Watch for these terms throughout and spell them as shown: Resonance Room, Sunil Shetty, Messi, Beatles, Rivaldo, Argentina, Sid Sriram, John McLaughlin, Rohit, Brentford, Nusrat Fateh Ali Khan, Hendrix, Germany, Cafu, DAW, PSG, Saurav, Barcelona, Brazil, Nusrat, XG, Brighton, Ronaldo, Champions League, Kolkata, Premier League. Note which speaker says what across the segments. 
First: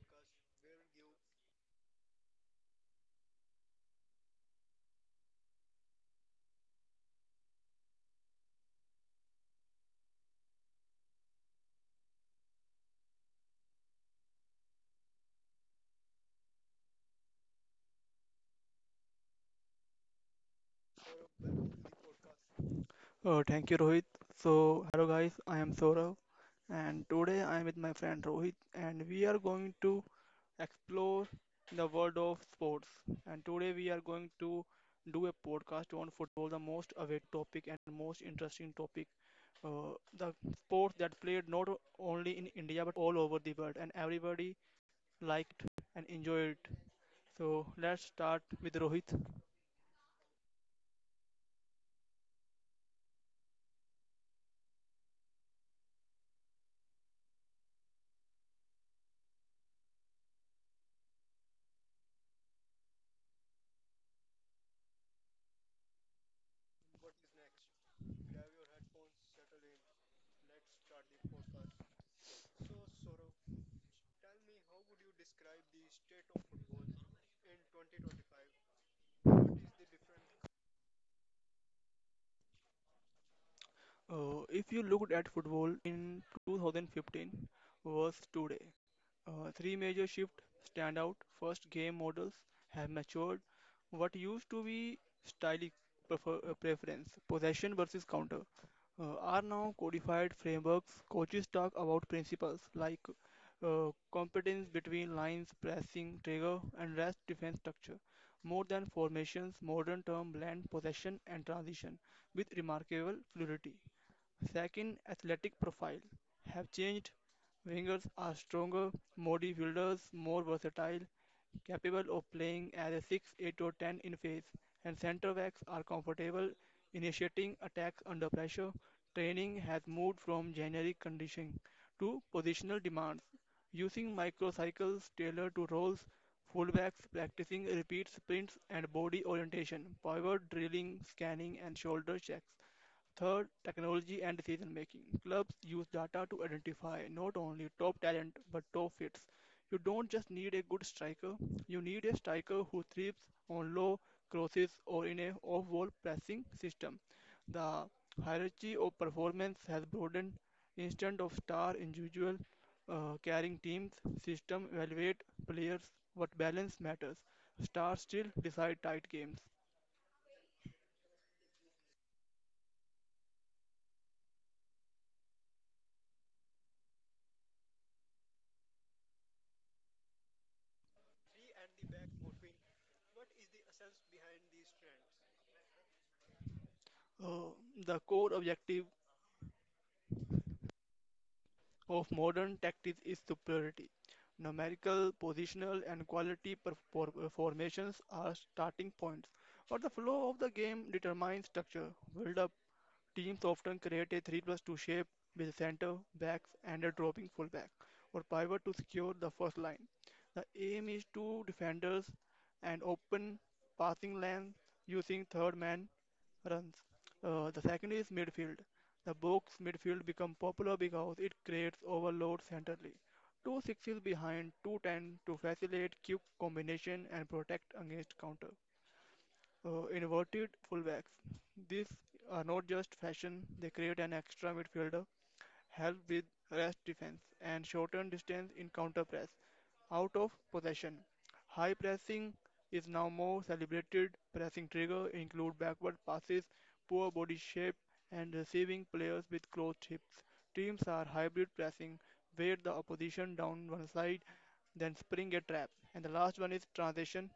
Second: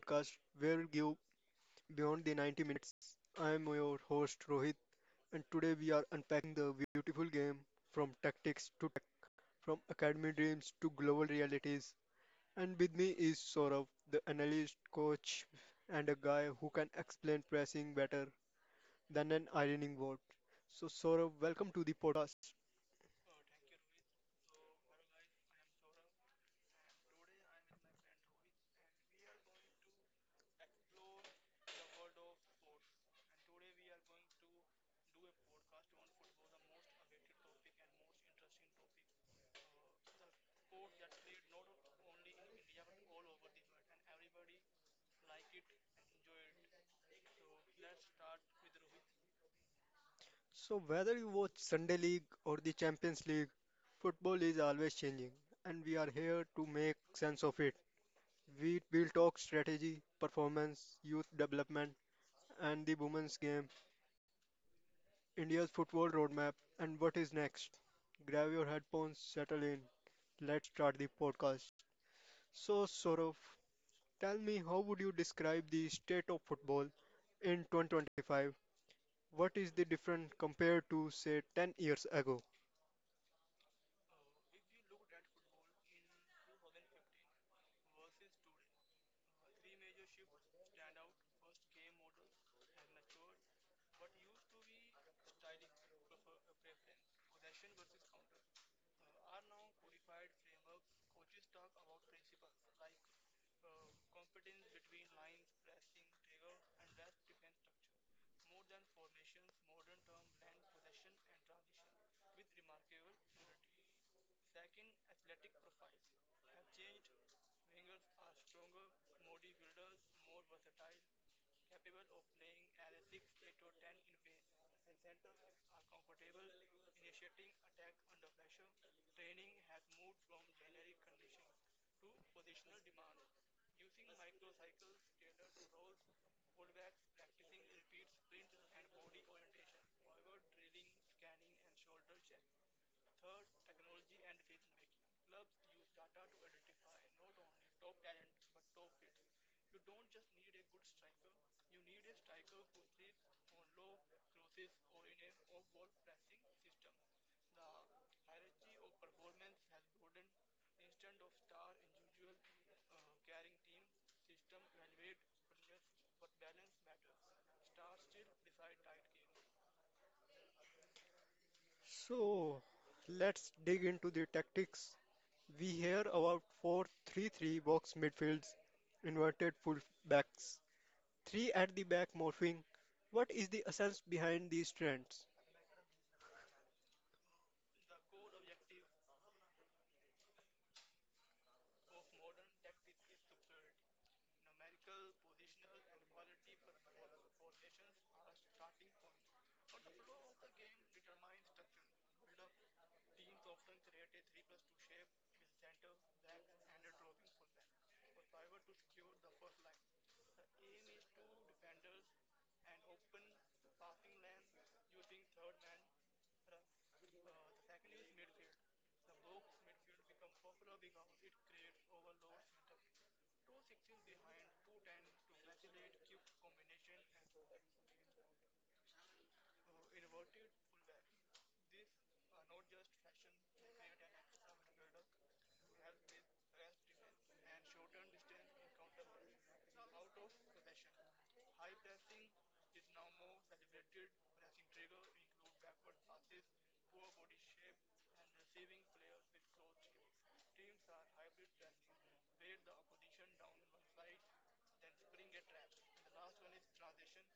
Speaker 1: podcast where we go beyond the 90 minutes. I am your host Rohit, and today we are unpacking the beautiful game from tactics to tech, from academy dreams to global realities. And with me is Saurav, the analyst, coach, and a guy who can explain pressing better than an ironing board. So, Saurav, welcome to the podcast.
Speaker 2: Thank you, Rohit. So, hello guys, I am Saurav, and today I am with my friend Rohit, and we are going to explore the world of sports. And today we are going to do a podcast on football, the most awaited topic and most interesting topic, uh, the sport that played not only in India but all over the world, and everybody liked and enjoyed it. So, let's start with Rohit.
Speaker 1: So, whether you watch Sunday League or the Champions League, football is always changing, and we are here to make sense of it. We will talk strategy, performance, youth development, and the women's game, India's football roadmap, and what is next. Grab your headphones, settle in. Let's start the podcast. So, Saurav, tell me how would you describe the state of football in 2025? What is the difference compared to, say, 10 years ago?
Speaker 2: If you looked at football in 2015 versus today, three major shifts stand out. First, game models have matured. What used to be stylistic preference, possession versus counter, are now codified frameworks. Coaches talk about principles like competence between lines, pressing, trigger, and rest defense structure. More than formations, modern term blend possession and transition with remarkable fluidity. Second, athletic profile have changed. Wingers are stronger, more defielders, more versatile, capable of playing as a 6, 8 or 10 in phase, and center backs are comfortable initiating attacks under pressure. Training has moved from generic conditioning to positional demands, using microcycles tailored to roles, fullbacks practicing repeat sprints and body orientation, pivot drilling, scanning and shoulder checks. Third, technology and decision making. Clubs use data to identify not only top talent but top fits. You don't just need a good striker, you need a striker who thrives on low crosses or in a off wall pressing system. The hierarchy of performance has broadened. Instead of star individual carrying teams, system evaluate players what balance matters. Stars still decide tight games.
Speaker 1: So let's dig into the tactics. We hear about 4-3-3 box midfields, inverted fullbacks, 3 at the back morphing. What is the essence behind these trends?
Speaker 2: Uh, the core objective of modern tactics is superiority. Numerical, positional, and quality formations are starting points, but the flow of the game determines structure, build-up. Teams often create a 3 plus 2 shape with center back and a dropping fullback or pivot to secure the first line. The aim is to defenders and open passing lanes using third man runs. The second is midfield. The box midfield become popular because it creates overload centrally. Two sixes behind, 2 10 to facilitate quick combination and protect against counter. Inverted fullbacks. These are not just fashion, they create an extra midfielder, help with rest defense, and shorten distance in counter press. Out of possession. High pressing is now more celebrated. Pressing trigger include backward passes, poor body shape, and receiving players with closed hips. Teams are hybrid pressing, where the opposition down one side, then spring a trap. And the last one is transition,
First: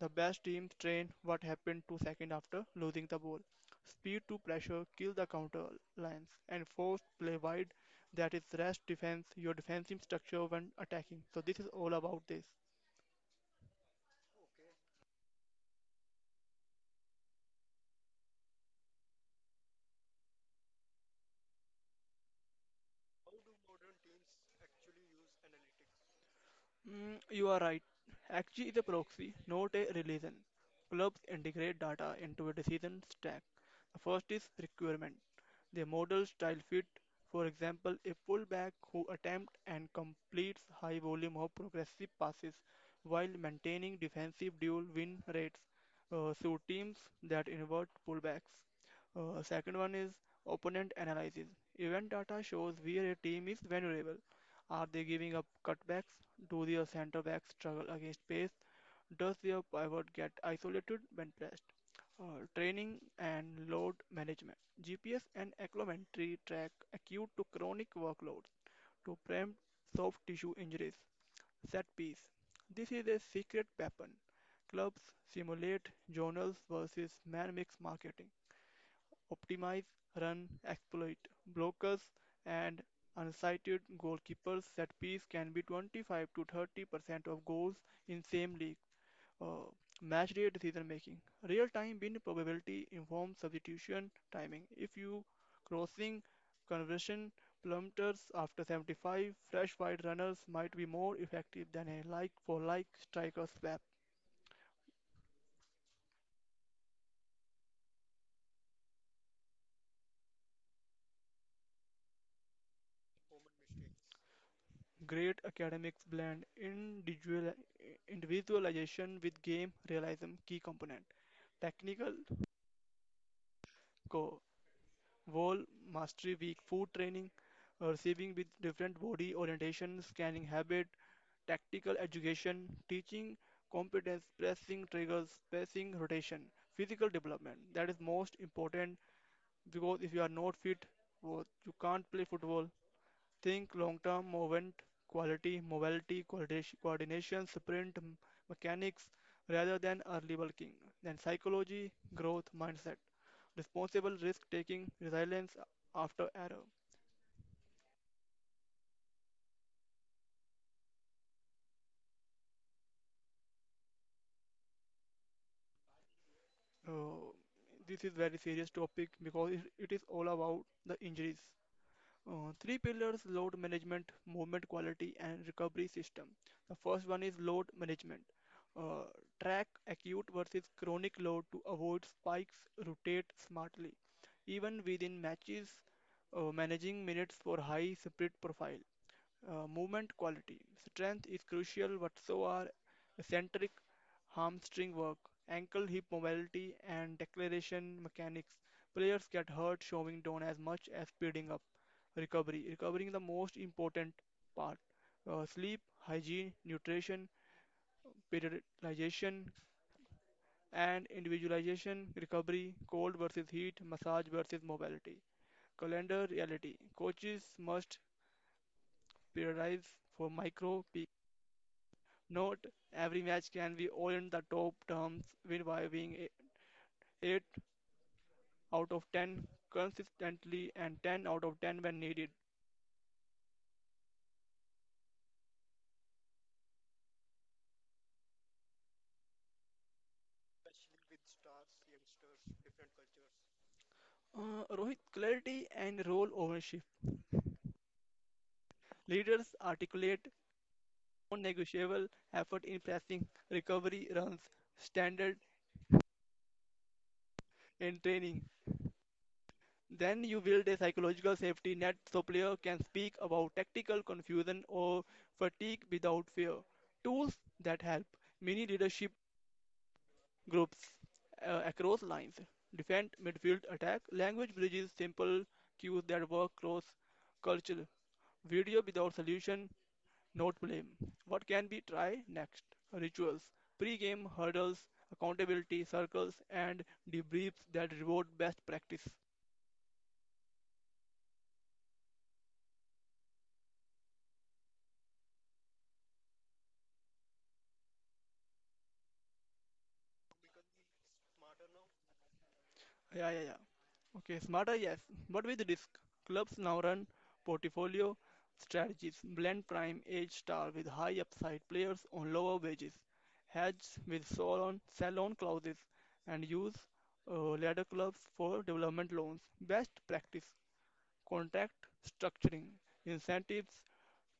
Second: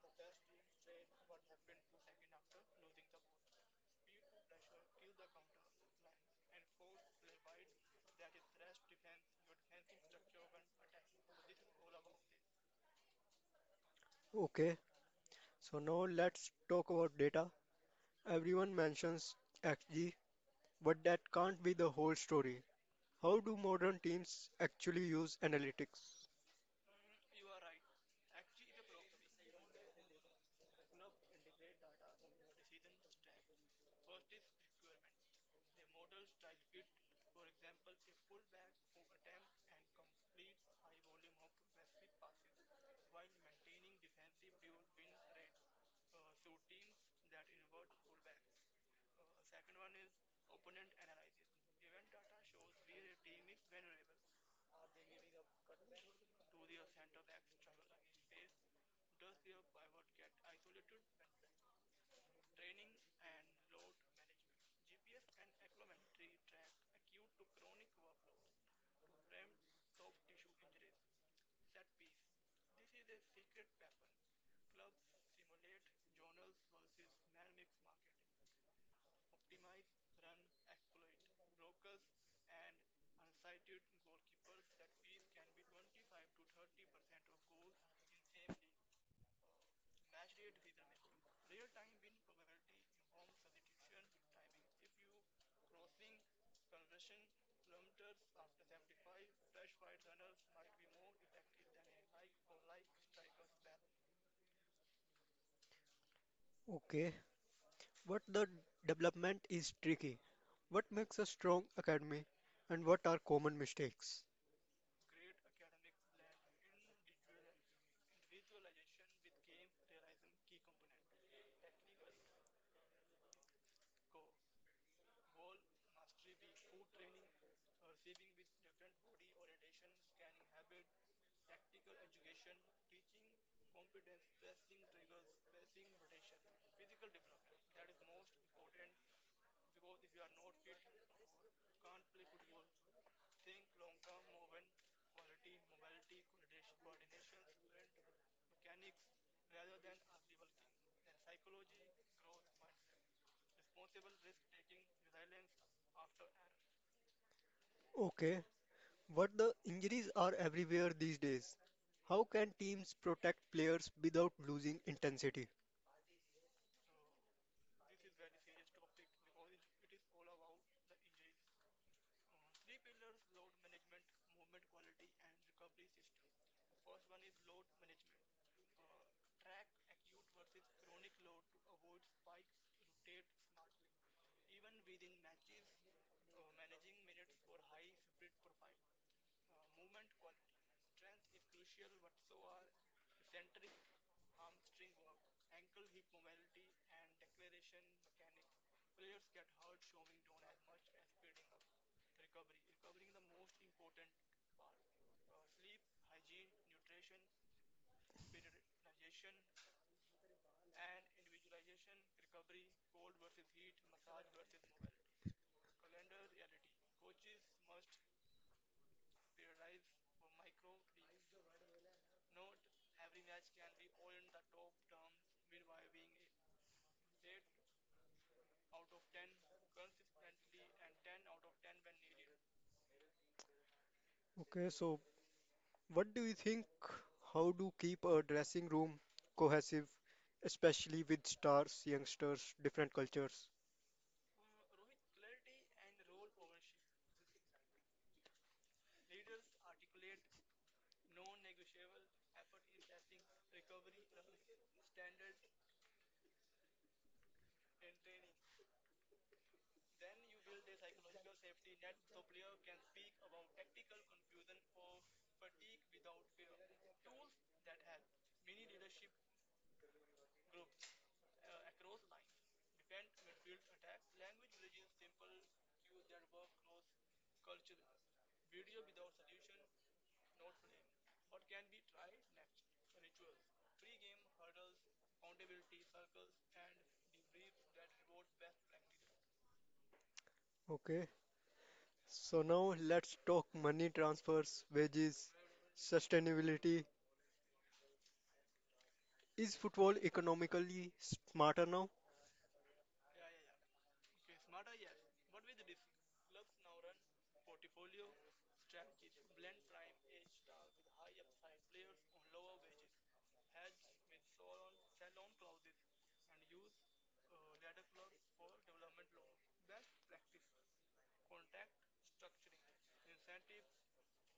Speaker 2: the best teams trained what happened 2 seconds after losing the ball. Speed to pressure kill the counter lines and force play wide. That is rest defense, your defensive structure when attacking. So this is all about this.
Speaker 1: Okay, so now let's talk about data. Everyone mentions XG, but that can't be the whole story. How do modern teams actually use analytics?
Speaker 2: Mm, you are right. Actually, is a proxy, not a relation. Clubs integrate data into a decision stack. The first is requirement. Their model style fit. For example, a fullback who attempts and completes high volume of progressive passes while maintaining defensive dual win rates. So teams that invert pullbacks. Second one is opponent analysis. Event data shows where a team is vulnerable. Are they giving up cutbacks? Do their centre backs struggle against pace? Does their pivot get isolated when pressed? Training and load management. GPS and acclimatry track acute to chronic workloads to prevent soft tissue injuries. Set piece. This is a secret weapon. Clubs simulate journals versus man mix marketing optimize, run, exploit. Blockers and unsighted goalkeepers set piece can be 25 to 30% of goals in same league. Uh, match day decision making. Real time win probability informs substitution timing. If you crossing conversion plummeters after 75, fresh wide runners might be more effective than a like for like striker swap.
Speaker 1: Okay, what the development is tricky. What makes a strong academy and what are common mistakes?
Speaker 2: Great academic blend individualization with game realism key component. Technical go wall mastery week food training, receiving with different body orientation, scanning habit, tactical education, teaching competence, pressing triggers, pressing rotation, physical development. That is most important because if you are not fit, well, you can't play football. Think long-term movement quality, mobility, coordination, mechanics rather than early bulking. Then psychology, growth mindset, responsible risk-taking, resilience after error.
Speaker 1: Okay, what the injuries are everywhere these days. How can teams protect players without losing intensity?
Speaker 2: Uh, this is very serious topic because it is all about the injuries. Three pillars load management, movement quality, and recovery system. The first one is load management. Uh, track acute versus chronic load to avoid spikes, rotate smartly. Even within matches, managing minutes for high spirit profile. Movement quality. Strength is crucial, but so are eccentric hamstring work, ankle hip mobility, and declaration mechanics. Players get hurt showing down as much as speeding up. Recovery. Recovering is the most important part. Sleep, hygiene, nutrition, periodization, and individualization. Recovery, cold versus heat, massage versus mobility. Calendar reality. Coaches must periodize for micro peaks. Note, every match can be earned the top terms win by being 8 out of 10 consistently and 10 out of 10 when needed.
Speaker 1: Okay, so what do you think? How do keep a dressing room cohesive, especially with stars, youngsters, different cultures?
Speaker 2: Rohit, clarity and role ownership. Leaders articulate non-negotiable effort in pressing, recovery runs, standard and training. Then you build a psychological safety net so player can speak about tactical confusion or fatigue without fear. Tools that help. Mini leadership groups across lines defend, midfield, attack. Language bridges simple cues that work cross culture. Video without solution, not blame. What can we try next? Rituals, pre game hurdles, accountability circles, and debriefs that reward best practice.
Speaker 1: Okay, so now let's talk money transfers, wages, sustainability, is football economically smarter now?
Speaker 2: Yeah, yeah, yeah. Okay, smarter, yes. But with risk, clubs now run portfolio strategies, blend prime age star with high upside players on lower wages, hedge with sell on clauses, and use ladder clubs for development loans. Best practice contract structuring, incentives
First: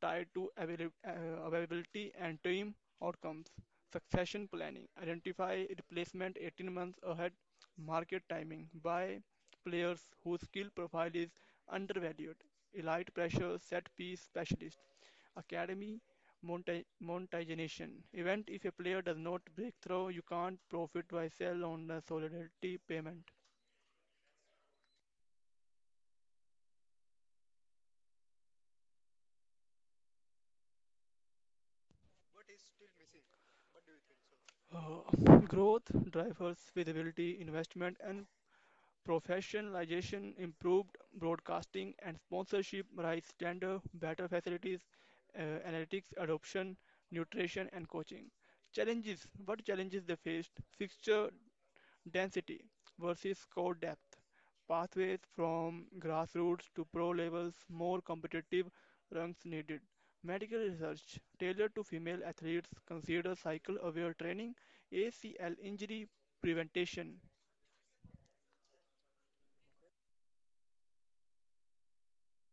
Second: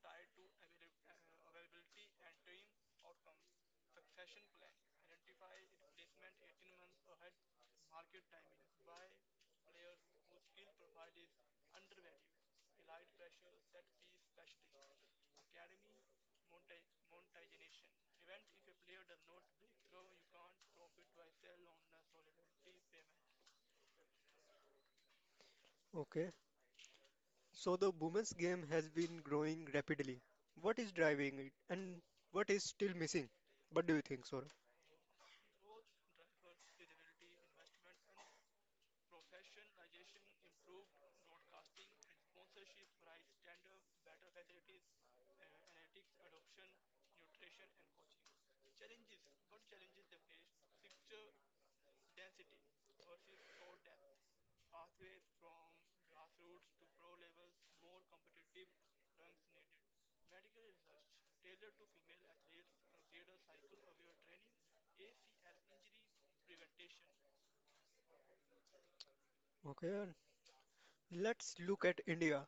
Speaker 2: tied to availability and team outcomes, succession planning, identify replacement 18 months ahead, market timing, buy players whose skill profile is undervalued, elite pressure, set piece specialist, academy monetization. Event if a player does not break through, you can't profit by sell on the solidarity payment.
Speaker 1: Okay. So the women's game has been growing rapidly. What is driving it and what is still missing? What do you think, Saurabh?
Speaker 2: Uh, growth drivers, visibility, investment, and professionalization, improved broadcasting and sponsorship, rise standard, better facilities, uh, analytics, adoption, nutrition, and coaching. Challenges. What challenges they faced? Fixture density versus core depth. Pathways from grassroots to pro levels, more competitive ranks needed. Medical research tailored to female athletes consider cycle aware training, ACL injury prevention.
Speaker 1: Okay, and let's look at India.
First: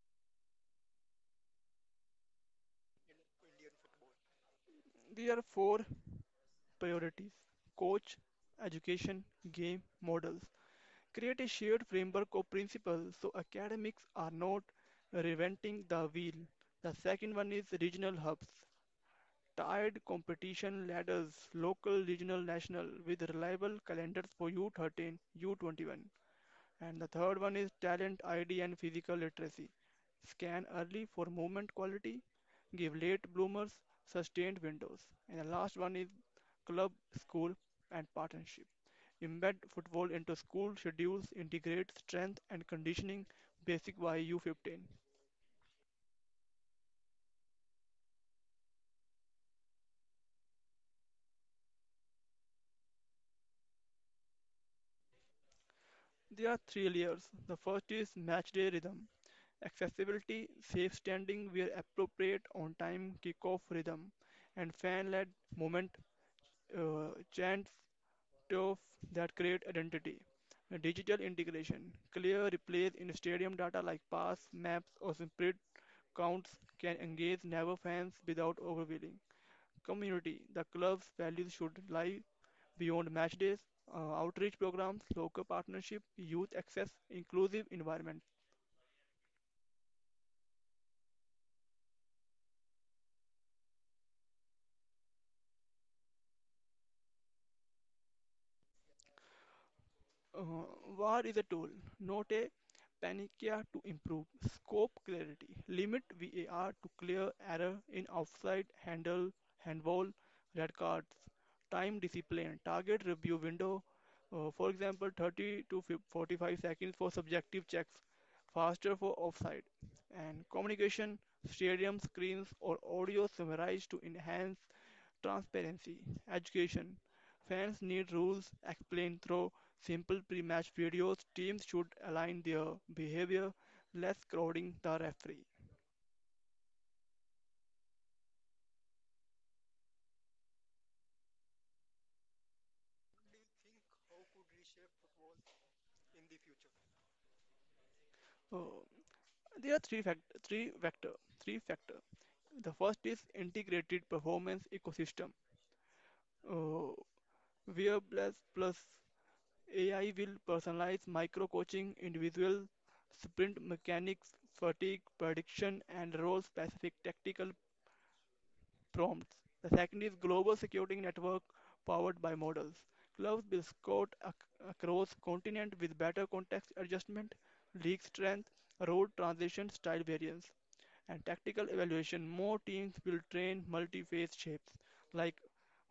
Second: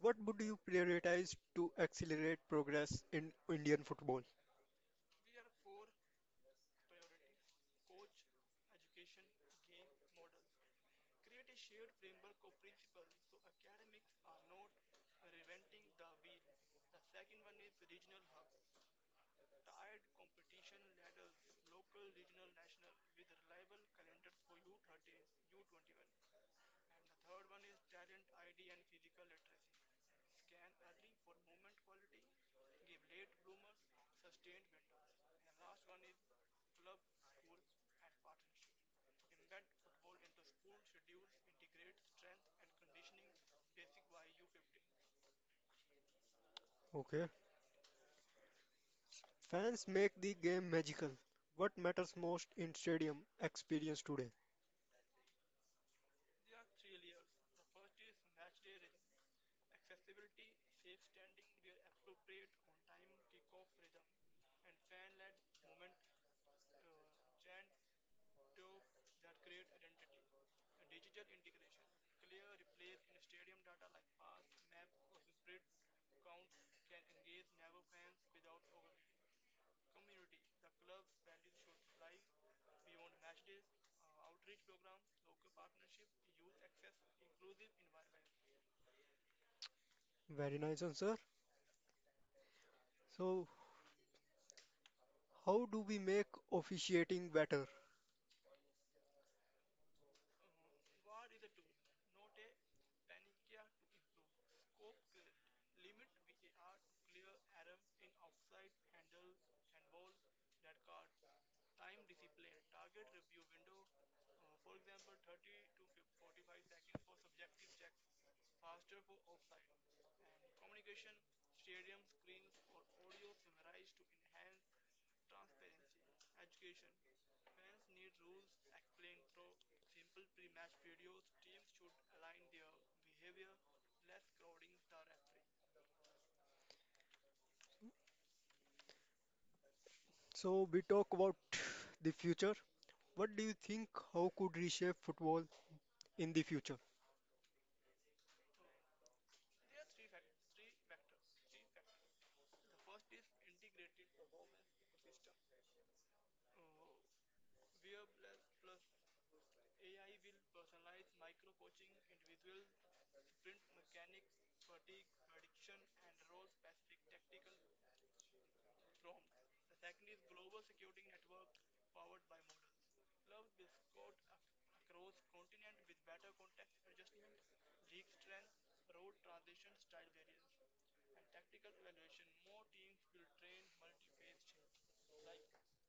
Speaker 1: What would you prioritize to accelerate progress in Indian football?
Speaker 2: These are four priorities coach, education, game models. Create a shared framework of principles so academics are not reinventing the wheel. The second one is regional hubs. Tiered competition ladders, local, regional, national, with reliable calendars for U13, U21. And the third one is talent ID and physical literacy. Scan early for movement quality, give late bloomers sustained windows. And the last one is club, school, and partnership. Embed football into school schedules, integrate strength and conditioning basic by U15.
Speaker 1: Okay. Fans make the game magical. What matters most in stadium experience today?
Speaker 2: There are three layers. The first is matchday rhythm, accessibility, safe standing where appropriate, on time kickoff rhythm, and fan led movement chants of that create identity. The digital integration, clear replays in stadium data like pass, maps, or sprint counts can engage never fans without overwhelming. Community, the club's values should lie beyond match days, outreach programs, local partnership, youth access, inclusive environment.
Speaker 1: Very nice answer. So, how do we make officiating better?
Speaker 2: Uh, war is a tool, not a panacea to improve scope clarity. Limit VAR to clear error in offside, handball, red cards. Time discipline, target review window, for example, 30 to 45 seconds for subjective checks, faster for offside. And communication, stadium screens or audio summarized to enhance transparency, education. Fans need rules explained through simple pre-match videos. Teams should align their behavior, less crowding the referee.
Speaker 1: So we talk about the future. What do you think? How could reshape football in the future?
Speaker 2: Oh, there are three vector three factor. The first is integrated performance ecosystem. Oh, where plus plus AI will personalize micro coaching, individual sprint mechanics, fatigue prediction, and role specific tactical prompts. The second is global security network powered by models. Clouds will across continent with better context adjustment, league strength, road transition style variance, and tactical evaluation. More teams will train multi-phase shapes like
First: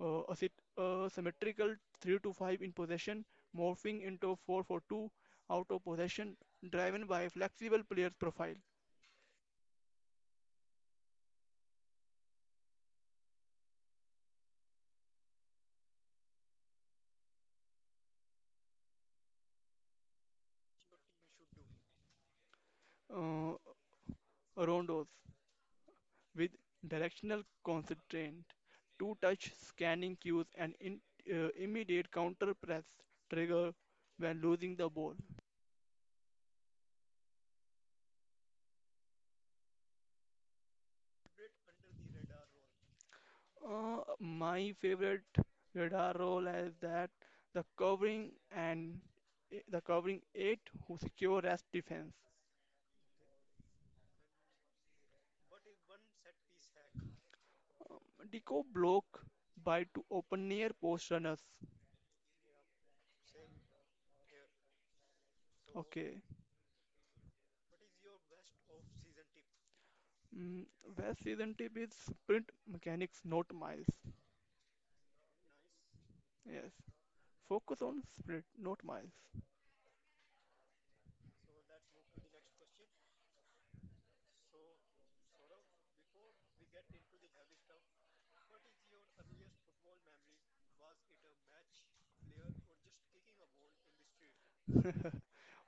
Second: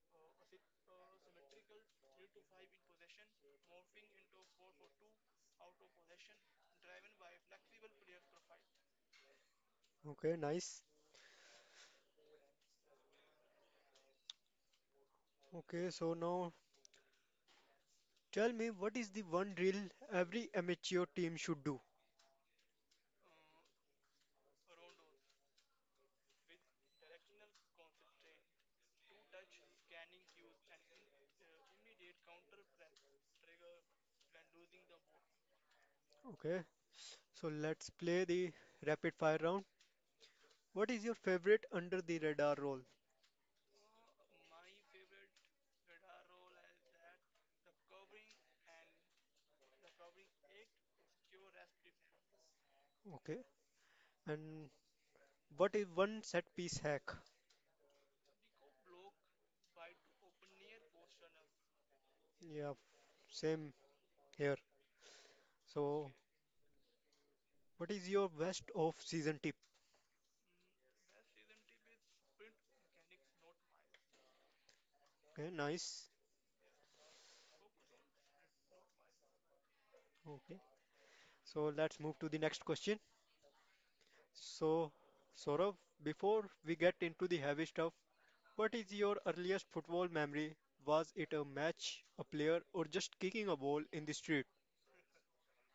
Speaker 2: uh, symmetrical 3 to 5 in possession, morphing into 4 for 2 out of possession, driven by flexible players profile.
Speaker 1: Okay, nice. Okay, so now tell me what is the one drill every amateur team should do?
Speaker 2: Uh, Rondos with directional constraint, two-touch scanning cues, and immediate counter-press trigger when losing the ball.
Speaker 1: Okay, so let's play the rapid fire round. What is your favorite under the radar role?
Speaker 2: My favorite radar role is that the covering eight who secure as defense.
Speaker 1: Okay, and what is one set piece hack?
Speaker 2: Deco block by to open near post runners.
Speaker 1: Yeah, same here. So
Speaker 2: Okay.
Speaker 1: what is your best of season tip?
Speaker 2: Mm, West season tip is sprint mechanics, not miles.
Speaker 1: Okay, nice.
Speaker 2: Yes. Focus on sprint, not miles.
Speaker 1: Okay, so let's move to the next question. So, Saurav, before we get into the heavy stuff, what is your earliest football memory? Was it a match, a player, or just kicking a ball in the street?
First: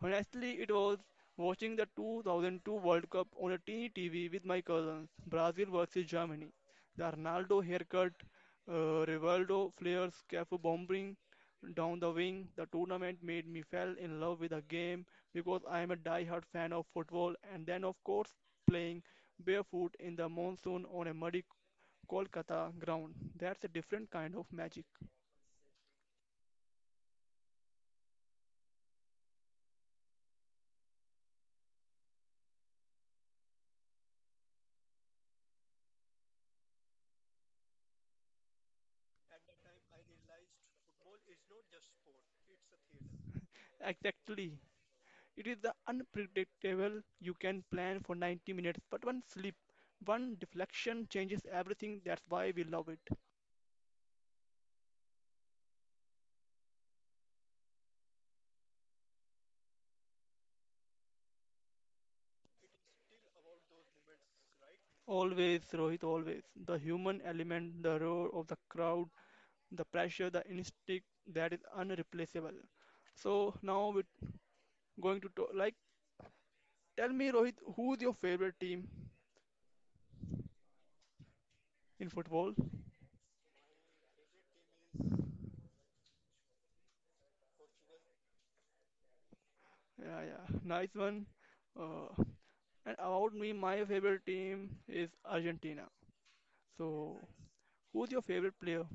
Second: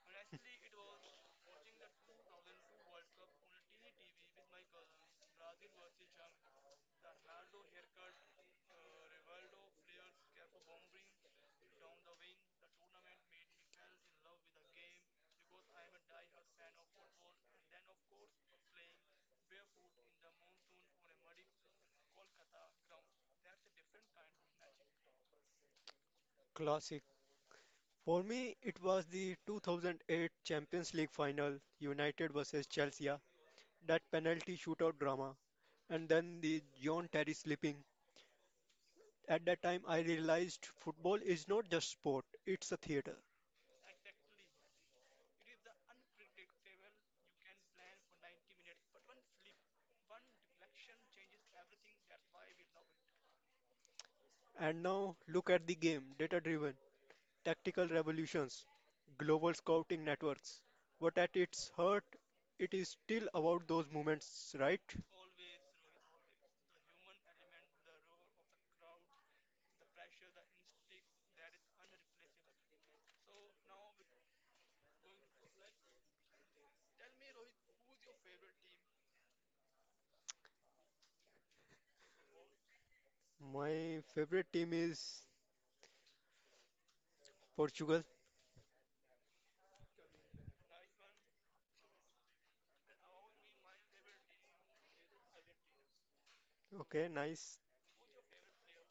Speaker 2: Honestly, it was watching the 2002 World Cup on a teeny TV with my cousins, Brazil versus Germany. The Ronaldo haircut, Rivaldo flares, Cafu bombing down the wing. The tournament made me fell in love with the game because I am a die-hard fan of football. And then, of course, playing barefoot in the monsoon on a muddy Kolkata ground. That's a different kind of magic.
Speaker 1: Classic. For me, it was the 2008 Champions League final, United versus Chelsea, that penalty shootout drama, and then the John Terry slipping. At that time, I realized football is not just sport, it's a theater.
Speaker 2: Exactly. It is the unpredictable. You can plan for 90 minutes, but one deflection changes everything. That's why we love it.
Speaker 1: And now, look at the game, data driven. Tactical revolutions, global scouting networks. But at its heart, it is still about those moments, right?
Speaker 2: Always, Rohit, always. The human element, the roar of the crowd, the pressure, the instinct that is unreplaceable. So now we're going to talk, tell me, Rohit, who's your favorite team in football?
Speaker 1: My favorite team is Portugal.
Speaker 2: Yeah, yeah, nice one. Uh, and about me, my favorite team is Argentina.
Speaker 1: Okay,
Speaker 2: So,
Speaker 1: nice.
Speaker 2: who's your favorite player?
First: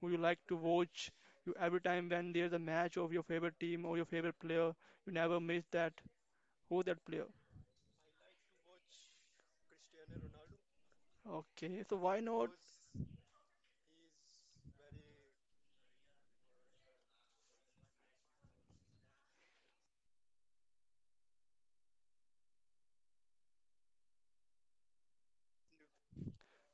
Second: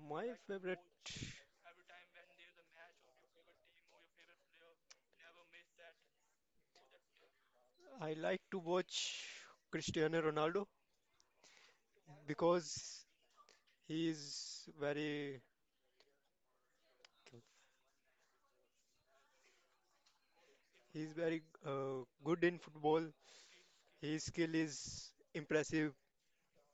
Speaker 2: Who you
Speaker 1: My
Speaker 2: like to
Speaker 1: favorite,
Speaker 2: watch. You every time when there's a match of your favorite team or your favorite player, you never miss that. Who's that player?
Speaker 1: I like to watch Cristiano Ronaldo
Speaker 2: Okay, so why not?
Speaker 1: because he is very he is very good in football. His skill is impressive.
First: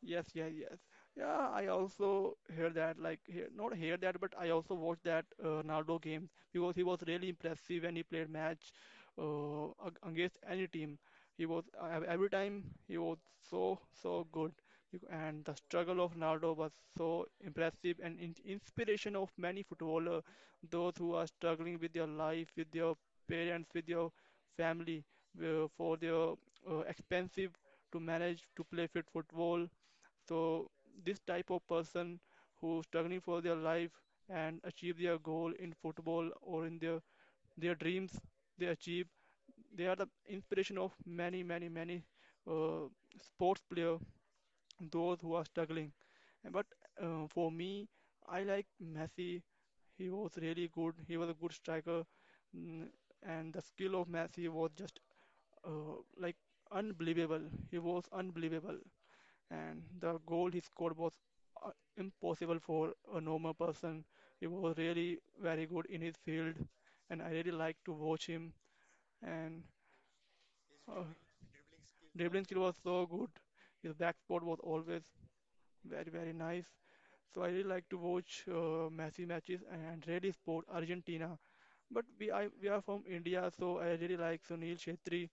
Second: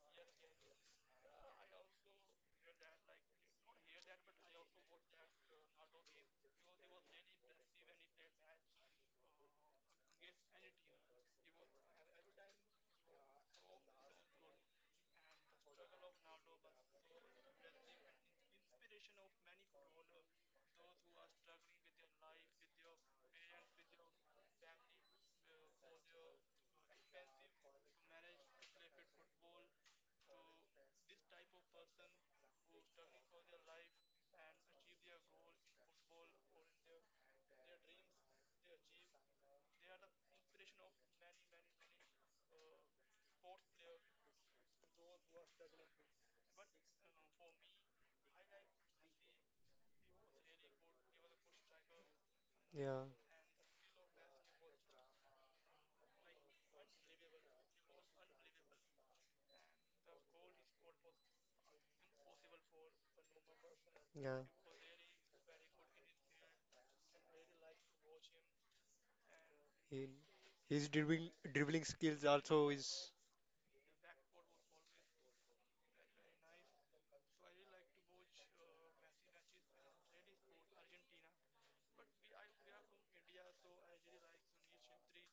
Speaker 2: Yes, yeah, yes. Yeah, I also hear that, like, hear, not hear that, but I also watched that Ronaldo game because he was really impressive when he played match against any team. He was every time he was so good. And the struggle of Ronaldo was so impressive and in inspiration of many footballer, those who are struggling with their life, with their parents, with their family, for their expensive to manage to play fit football, so this type of person who's struggling for their life and achieve their goal in football or in their dreams they achieve, they are the inspiration of many uh, sports player, those who are struggling. And but for me, I like Messi. He was really good, he was a good striker. mm,
Speaker 1: Yeah,
Speaker 2: and the skill of Messi was just like unbelievable. He was unbelievable, and the goal he scored was uh, impossible for a normal person.
Speaker 1: yeah.
Speaker 2: He was really very good in his field, and I really like to watch him. And
Speaker 1: He, his
Speaker 2: uh,
Speaker 1: dribbling skills
Speaker 2: dribbling skill
Speaker 1: also
Speaker 2: was so
Speaker 1: is
Speaker 2: good. His back spot was always very, very nice. So I really like to watch Messi matches and really support Argentina. But we are from India, so I really like Sunil Shetty,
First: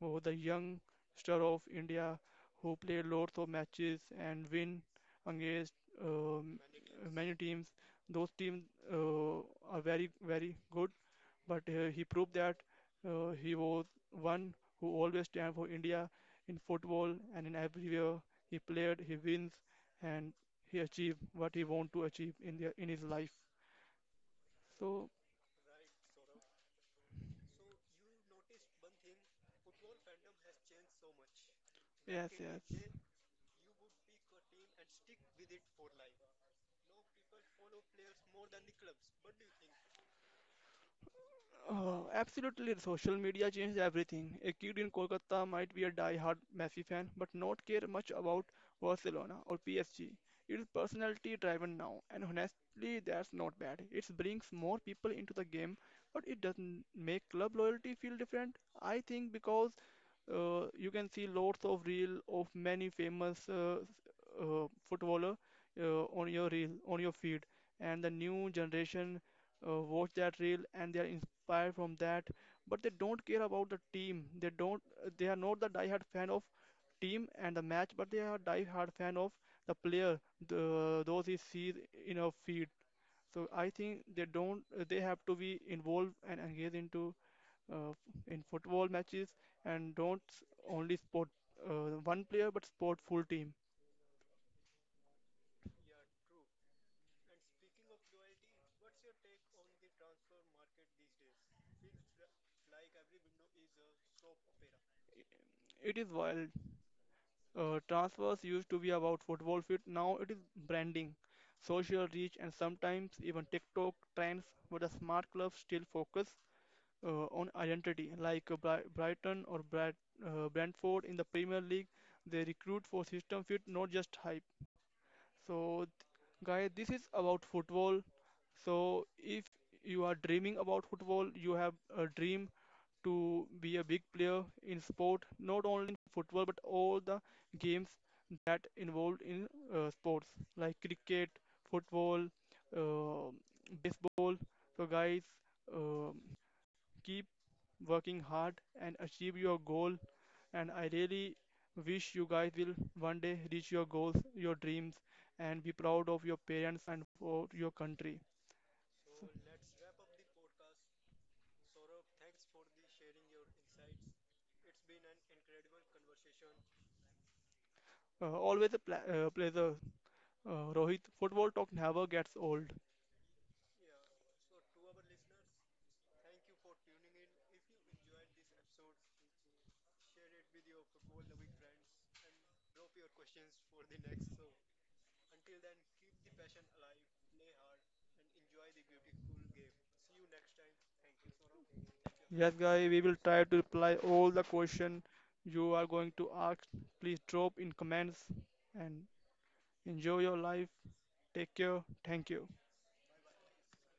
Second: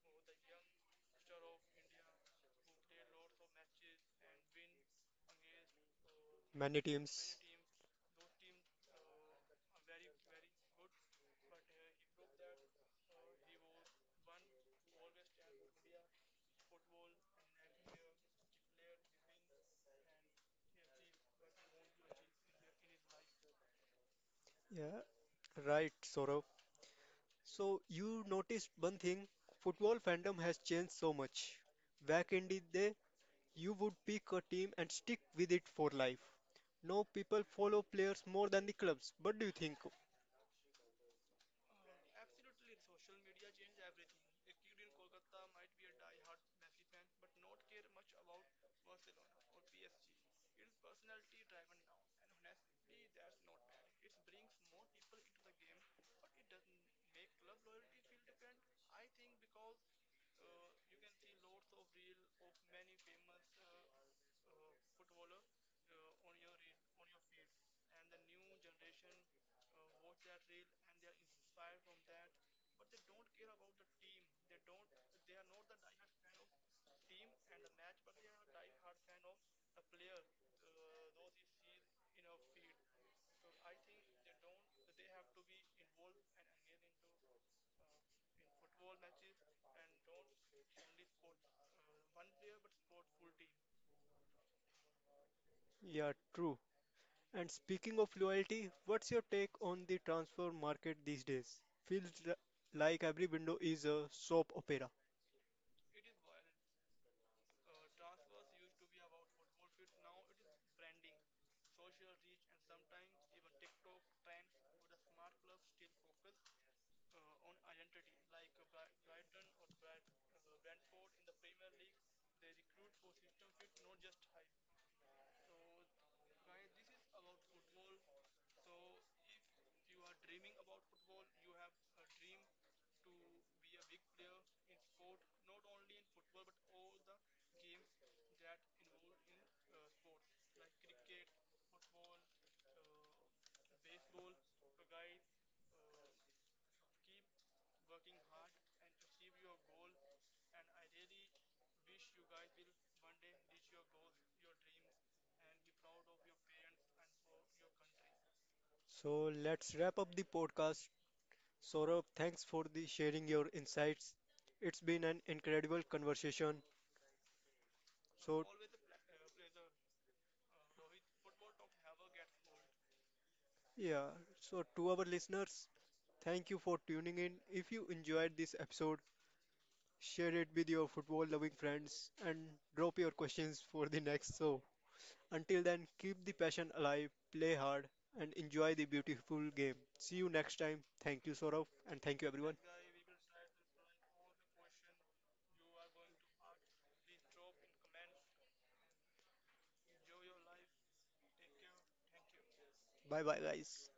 Speaker 2: who was a young star of India who played lots of matches and win against um,
Speaker 1: many
Speaker 2: many
Speaker 1: teams.
Speaker 2: teams. Those teams uh, are very, very good, but he proved that he was one who always stand for India in football and in everywhere he played, he wins, and he achieved what he want to achieve in in his life.
Speaker 1: Yeah,
Speaker 2: So
Speaker 1: right, Saurabh. So you noticed one thing, football fandom has changed so much.
Speaker 2: yes,
Speaker 1: Back in the
Speaker 2: yes.
Speaker 1: day, you would pick a team and stick with it for life. Now people follow players more than the clubs. What do you think?
Speaker 2: Oh, absolutely, social media changed everything. A kid in Kolkata might be a die-hard Messi fan, but not care much about Barcelona or PSG. It is personality-driven now, and honestly, that's not bad. It brings more people into the game, but it doesn't make club loyalty feel different. I think because you can see lots of reel of many famous footballer on your reel on your feed, and the new generation watch that reel and they are inspired from that. But they don't care about the team, they don't, they are not the die-hard fan of team and the match, but they are die-hard fan of the player, those he sees in a feed. So I think they don't they have to be involved and engaged into uh, in football matches, and don't s- only support one player but support full team.
Speaker 1: Yeah, true. And speaking of loyalty, what's your take on the transfer market these days? Feels like every window is a soap opera.
Speaker 2: It is wild. Transfers used to be about football fit. Now it is branding, social reach, and sometimes even TikTok trends. But the smart clubs still focus on identity, like Brighton or Brentford in the Premier League. They recruit for system fit, not just hype. So, guys, this is about football. So, if you are dreaming about football, you have a dream to be a big player in sport, not only in football but all the games that involved in sports, like cricket, football, uh, baseball. So, guys, um keep working hard and achieve your goal. And I really wish you guys will one day reach your goals, your dreams, and be proud of your parents and for your country.
Speaker 1: So let's wrap up the podcast, Saurabh, thanks for the sharing your insights. It's been an incredible conversation. So,
Speaker 2: Always a pleasure, Rohit. Football talk never gets old.
Speaker 1: yeah, so to our listeners, thank you for tuning in. If you enjoyed this episode, share it with your football loving friends and drop your questions for the next show. Until then, keep the passion alive, play hard, and enjoy the beautiful game. See you next time. Thank you, Saurabh, and thank you,
Speaker 2: Yes,
Speaker 1: everyone.
Speaker 2: guys, we will try to reply all the question you are going to ask. Please drop in comments and enjoy your life. Take care. Thank you.
Speaker 1: Bye bye, guys.